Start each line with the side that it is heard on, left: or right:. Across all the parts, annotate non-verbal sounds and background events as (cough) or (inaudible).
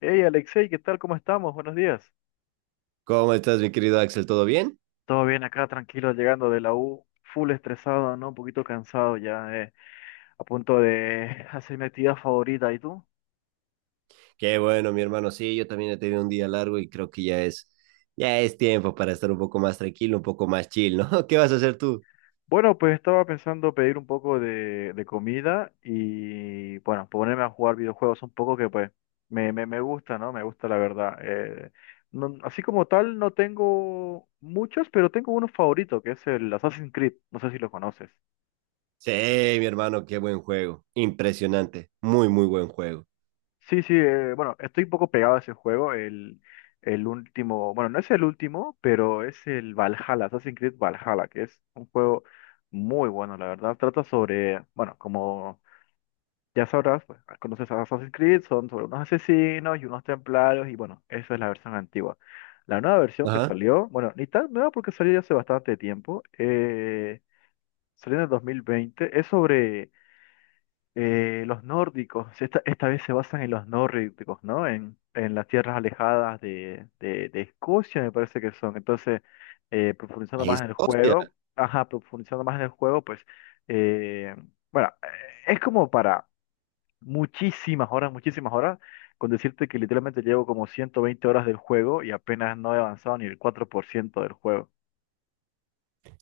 left: Hey Alexei, ¿qué tal? ¿Cómo estamos? Buenos días.
right: ¿Cómo estás, mi querido Axel? ¿Todo bien?
left: Todo bien acá, tranquilo, llegando de la U, full estresado, ¿no? Un poquito cansado ya, a punto de (laughs) hacer mi actividad favorita. ¿Y tú?
right: Qué bueno, mi hermano. Sí, yo también he tenido un día largo y creo que ya es tiempo para estar un poco más tranquilo, un poco más chill, ¿no? (laughs) ¿Qué vas a hacer tú?
left: Bueno, pues estaba pensando pedir un poco de comida y, bueno, ponerme a jugar videojuegos un poco que, pues, me gusta, ¿no? Me gusta la verdad. No- así como tal, no tengo muchos, pero tengo uno favorito, que es el Assassin's Creed. No sé si lo conoces.
right: Sí, mi hermano, qué buen juego. Impresionante. Muy, muy buen juego.
left: Sí, sí, bueno, estoy un poco pegado a ese juego, el último, bueno, no es el último, pero es el Valhalla, Assassin's Creed Valhalla, que es un juego muy bueno, la verdad, trata sobre, bueno, como ya sabrás, pues, conoces a Assassin's Creed, son sobre unos asesinos y unos templarios, y bueno, esa es la versión antigua. La nueva versión que
right: Ajá.
left: salió, bueno, ni tan nueva porque salió ya hace bastante tiempo, salió en el 2020, es sobre los nórdicos, esta vez se basan en los nórdicos, ¿no? En las tierras alejadas de Escocia, me parece que son. Entonces, profundizando más
right: Es,
left: en el
right: hostia.
left: juego, ajá, profundizando más en el juego, pues, eh, bueno, es como para muchísimas horas, con decirte que literalmente llevo como 120 horas del juego y apenas no he avanzado ni el 4% del juego.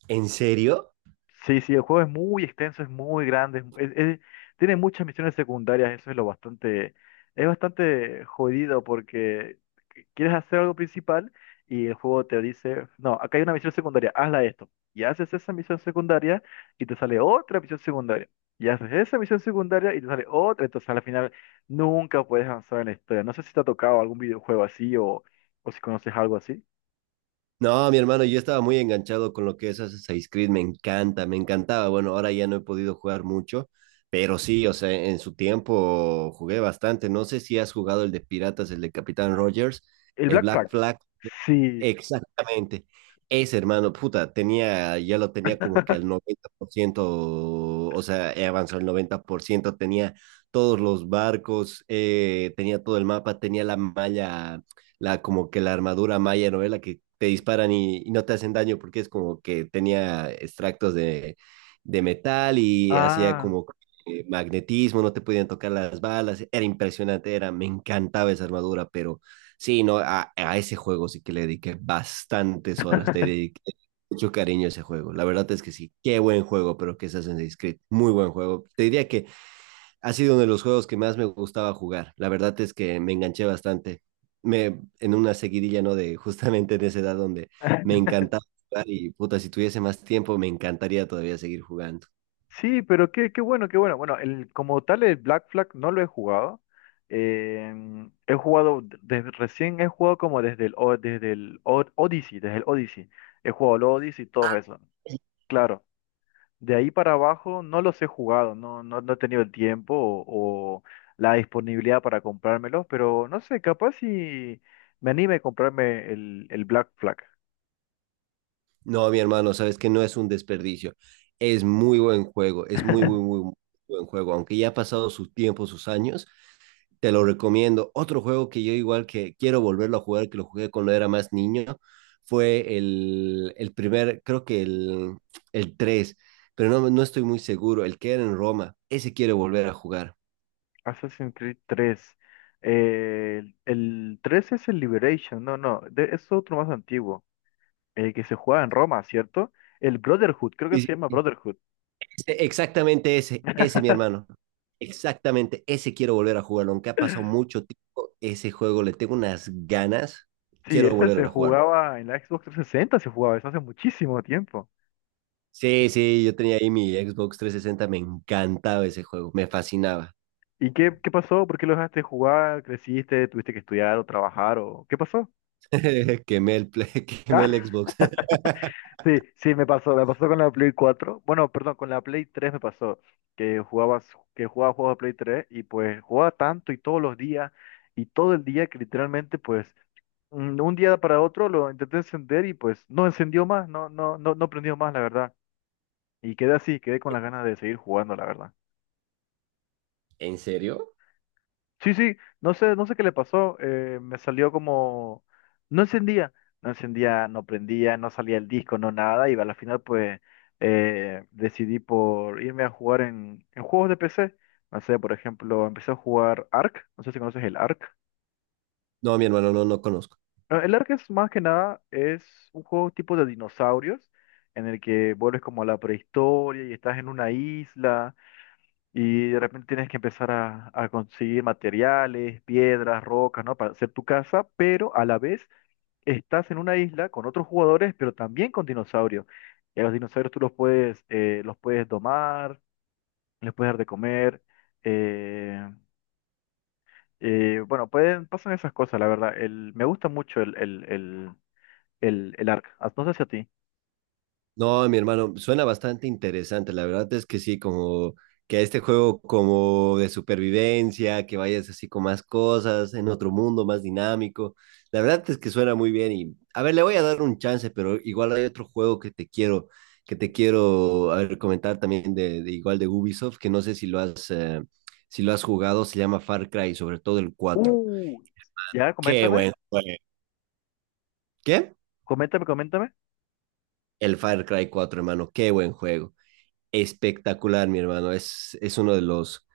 right: ¿En serio?
left: Sí, sí, el juego es muy extenso, es muy grande, tiene muchas misiones secundarias, eso es lo bastante, es bastante jodido porque quieres hacer algo principal y el juego te dice, no, acá hay una misión secundaria, hazla esto. Y haces esa misión secundaria y te sale otra misión secundaria. Y haces esa misión secundaria y te sale otra, entonces al final nunca puedes avanzar en la historia. No sé si te ha tocado algún videojuego o si conoces algo así.
right: No, mi hermano, yo estaba muy enganchado con lo que es Assassin's Creed, me encanta, me encantaba. Bueno, ahora ya no he podido jugar mucho, pero sí, o sea, en su tiempo jugué bastante. No sé si has jugado el de Piratas, el de Capitán Rogers,
left: El
right: el
left: Black Flag.
right: Black Flag.
left: Sí.
right: Exactamente. Ese hermano, puta, tenía, ya lo tenía como que al
left: (laughs)
right: 90%, o sea, he avanzado al 90%, tenía todos los barcos, tenía todo el mapa, tenía la malla la como que la armadura maya, ¿no? La que te disparan y no te hacen daño porque es como que tenía extractos de metal y hacía
left: Ah.
right: como magnetismo, no te podían tocar las balas, era impresionante, era, me encantaba esa armadura, pero sí, no, a ese juego sí que le dediqué bastantes horas, te dediqué
left: (laughs)
right: mucho cariño a ese juego, la verdad es que sí, qué buen juego, pero que se hacen Creed, muy buen juego, te diría que ha sido uno de los juegos que más me gustaba jugar. La verdad es que me enganché bastante. Me, en una seguidilla, ¿no? De justamente en esa edad donde me encantaba jugar y puta, si tuviese más tiempo me encantaría todavía seguir jugando.
left: Sí, pero qué, qué bueno, qué bueno. Bueno, el, como tal el Black Flag no lo he jugado. He jugado, desde, recién he jugado como desde desde Odyssey, desde el Odyssey. He jugado el Odyssey y todo eso. Claro, de ahí para abajo no los he jugado, no, no, no he tenido el tiempo o la disponibilidad para comprármelos, pero no sé, capaz si me anime a comprarme el Black Flag.
right: No, mi hermano, sabes que no es un desperdicio. Es muy buen juego, es muy, muy,
left: (laughs)
right: muy buen juego. Aunque ya ha pasado su tiempo, sus años, te lo recomiendo. Otro juego que yo igual que quiero volverlo a jugar, que lo jugué cuando era más niño, fue el primer, creo que el 3 pero no, no estoy muy seguro, el que era en Roma, ese quiero volver a jugar.
left: Assassin's Creed tres. El 3 es el Liberation, no, no, es otro más antiguo, el que se jugaba en Roma, ¿cierto? El Brotherhood, creo que se
right: Y-
left: llama Brotherhood.
right: Ese- exactamente ese, ese mi hermano,
left: (laughs)
right: exactamente ese quiero volver a jugarlo, aunque ha pasado mucho tiempo, ese juego le tengo unas ganas,
left: Sí,
right: quiero
left: ese se
right: volver a jugarlo.
left: jugaba en la Xbox 360, se jugaba eso hace muchísimo tiempo.
right: Sí, sí, yo tenía ahí mi Xbox 360 me encantaba ese juego, me fascinaba.
left: ¿Y qué, qué pasó? ¿Por qué lo dejaste de jugar? ¿Creciste? ¿Tuviste que estudiar o trabajar? ¿O qué pasó?
right: (laughs) Quemé el, Play- (laughs) quemé el
left: (laughs)
right: Xbox.
left: Sí, sí, me pasó con la Play 4. Bueno, perdón, con la Play 3 me pasó que jugabas, que jugaba juegos de Play 3 y pues jugaba tanto y todos los días y todo el día que literalmente pues un día para otro lo intenté encender y pues no encendió más, no, no, no, no prendió más, la verdad. Y quedé así, quedé con las ganas de seguir jugando, la verdad.
right: (laughs) ¿En serio?
left: Sí, sí, no sé, no sé qué le pasó, me salió no encendía, no encendía, no prendía, no salía el disco, no nada, y a la final pues decidí por irme a jugar en juegos de PC, no sé, por ejemplo, empecé a jugar Ark, no sé si conoces el Ark.
right: No, mi hermano, no, no conozco.
left: Ah, el Ark es más que nada, es un juego tipo de dinosaurios, en el que vuelves como a la prehistoria y estás en una isla. Y de repente tienes que empezar a conseguir materiales, piedras, rocas, ¿no? Para hacer tu casa, pero a la vez estás en una isla con otros jugadores, pero también con dinosaurios. Y a los dinosaurios tú los puedes domar, les puedes dar de comer. eh, bueno, pueden, pasan esas cosas, la verdad. El, me gusta mucho el Ark. Ah, no sé si a ti.
right: No, mi hermano, suena bastante interesante. La verdad es que sí, como que este juego como de supervivencia, que vayas así con más cosas, en otro mundo más dinámico. La verdad es que suena muy bien y, a ver, le voy a dar un chance, pero igual hay otro juego que te quiero, a ver, comentar también de igual de Ubisoft, que no sé si lo has, si lo has jugado, se llama Far Cry, sobre todo el 4.
left: Uh, ya,
right: Qué
left: coméntame,
right: bueno. ¿Qué?
left: coméntame, coméntame.
right: El Far Cry 4, hermano, qué buen juego. Espectacular, mi hermano. Es uno de los...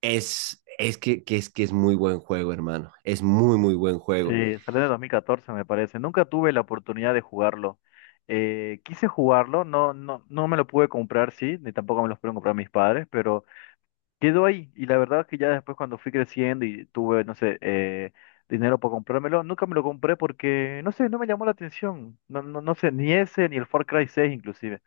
right: Es, es que es muy buen juego, hermano. Es muy, muy buen
left: Sí,
right: juego.
left: salió en el 2014 me parece. Nunca tuve la oportunidad de jugarlo. Quise jugarlo, no, no, no me lo pude comprar, sí, ni tampoco me los pudieron comprar mis padres, pero quedó ahí. Y la verdad es que ya después cuando fui creciendo y tuve, no sé, dinero para comprármelo, nunca me lo compré porque, no sé, no me llamó la atención. No, no, no sé, ni ese, ni el Far Cry 6 inclusive.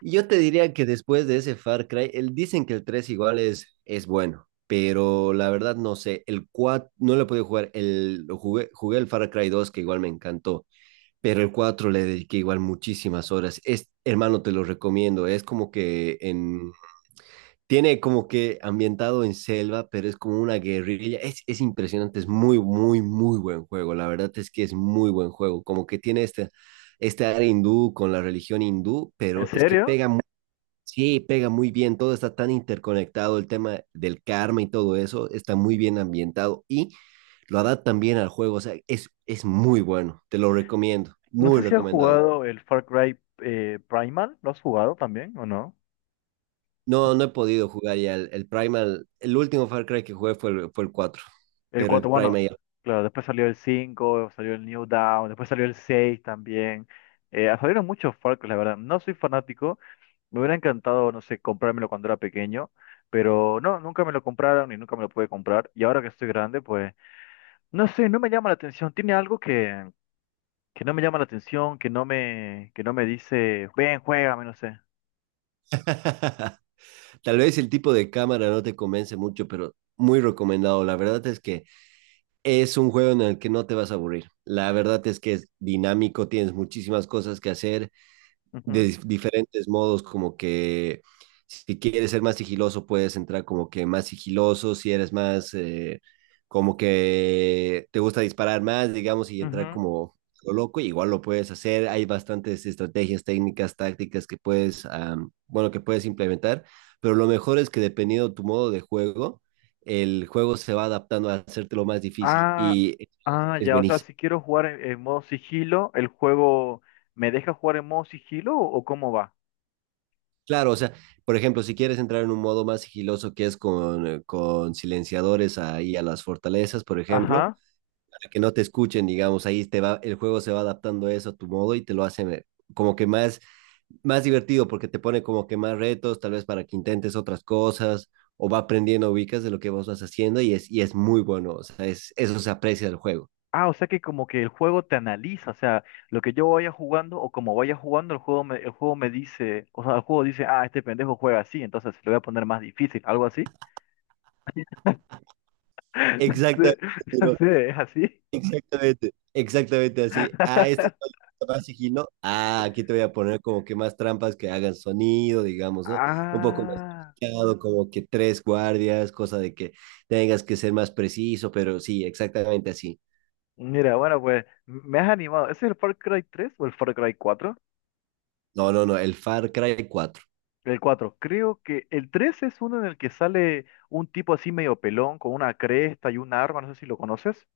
right: Y yo te diría que después de ese Far Cry, el, dicen que el 3 igual es bueno, pero la verdad no sé. El 4 no lo pude jugar. El, lo jugué, jugué el Far Cry 2 que igual me encantó, pero el 4 le dediqué igual muchísimas horas. Es, hermano, te lo recomiendo. Es como que en Tiene como que ambientado en selva, pero es como una guerrilla. Es impresionante, es muy, muy, muy buen juego. La verdad es que es muy buen juego. Como que tiene este, este área hindú con la religión hindú,
left: ¿En
right: pero es que
left: serio?
right: pega muy, sí, pega muy bien. Todo está tan interconectado, el tema del karma y todo eso está muy bien ambientado y lo adaptan bien al juego. O sea, es muy bueno. Te lo recomiendo,
left: No
right: muy
left: sé si has
right: recomendado.
left: jugado el Far Cry Primal, ¿lo has jugado también o no?
right: No, no he podido jugar ya el Primal. El último Far Cry que jugué fue el 4
left: El
right: pero el
left: 4 bueno,
right: Primal ya.
left: claro, después salió el cinco, salió el New Dawn, después salió el 6 también. Salieron muchos Far Cry, la verdad. No soy fanático, me hubiera encantado, no sé, comprármelo cuando era pequeño, pero no, nunca me lo compraron y nunca me lo pude comprar. Y ahora que estoy grande, pues, no sé, no me llama la atención. Tiene algo que no me llama la atención, que no me dice, ven, juégame, no sé.
right: (laughs) Tal vez el tipo de cámara no te convence mucho, pero muy recomendado. La verdad es que es un juego en el que no te vas a aburrir. La verdad es que es dinámico, tienes muchísimas cosas que hacer
left: Ujú,
right: de dif- diferentes modos, como que si quieres ser más sigiloso, puedes entrar como que más sigiloso, si eres más, como que te gusta disparar más, digamos, y entrar
left: ujú.
right: como lo loco, igual lo puedes hacer. Hay bastantes estrategias, técnicas, tácticas que puedes, bueno, que puedes implementar, pero lo mejor es que dependiendo tu modo de juego, el juego se va adaptando a hacértelo más difícil
left: Ah,
right: y
left: ah,
right: es
left: ya, o sea,
right: buenísimo.
left: si quiero jugar en modo sigilo, ¿el juego me deja jugar en modo sigilo o cómo va?
right: Claro, o sea, por ejemplo, si quieres entrar en un modo más sigiloso que es con silenciadores ahí a las fortalezas, por ejemplo,
left: Ajá.
right: para que no te escuchen, digamos, ahí te va, el juego se va adaptando a eso a tu modo y te lo hace como que más, más divertido porque te pone como que más retos, tal vez para que intentes otras cosas o va aprendiendo, ubicas de lo que vos vas haciendo y es muy bueno, o sea, es, eso se aprecia del juego.
left: Ah, o sea que como que el juego te analiza, o sea, lo que yo vaya jugando o como vaya jugando, el juego me dice, o sea, el juego dice, ah, este pendejo juega así, entonces le voy a poner más difícil, algo así. (laughs) No sé,
right: Exactamente.
left: no
right: Ciro.
left: sé, ¿es así?
right: Exactamente, exactamente así. Ah, esto
left: (laughs)
right: es más sigilo. Ah, aquí te voy a poner como que más trampas que hagan sonido, digamos, ¿no? Un poco más
left: Ah,
right: complicado, como que tres guardias, cosa de que tengas que ser más preciso, pero sí, exactamente así.
left: mira, bueno, pues me has animado. ¿Ese es el Far Cry 3 o el Far Cry 4?
right: No, no, no, el Far Cry cuatro
left: El cuatro. Creo que el 3 es uno en el que sale un tipo así medio pelón con una cresta y un arma, no sé si lo conoces.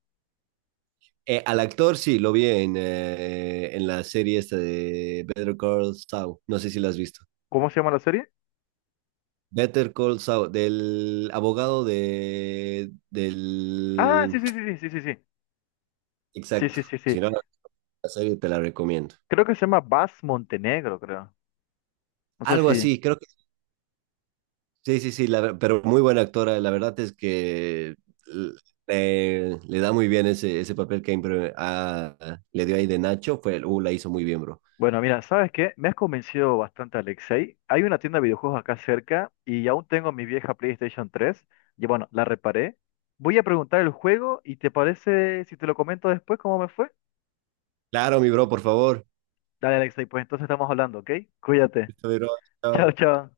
right: Al actor sí, lo vi en la serie esta de Better Call Saul. No sé si la has visto.
left: ¿Cómo se llama la serie?
right: Better Call Saul, del abogado de,
left: Ah,
right: del...
left: sí, sí, sí, sí, sí, sí, sí. Sí,
right: Exacto.
left: sí, sí,
right: Si
left: sí.
right: no, la serie te la recomiendo.
left: Creo que se llama Bas Montenegro, creo. No sé
right: Algo
left: si.
right: así, creo que sí, sí, sí, la ver- pero muy buena actora. La verdad es que l- le da muy bien ese, ese papel que impre- ah, le dio ahí de Nacho. Fue, la hizo muy bien, bro.
left: Bueno, mira, ¿sabes qué? Me has convencido bastante, Alexei. Hay una tienda de videojuegos acá cerca y aún tengo mi vieja PlayStation 3. Y bueno, la reparé. Voy a preguntar el juego y ¿te parece si te lo comento después cómo me fue?
right: Claro, mi bro, por favor.
left: Dale, Alexei, pues entonces estamos hablando, ¿ok? Cuídate.
right: Listo, mi bro, chao.
left: Chao, chao.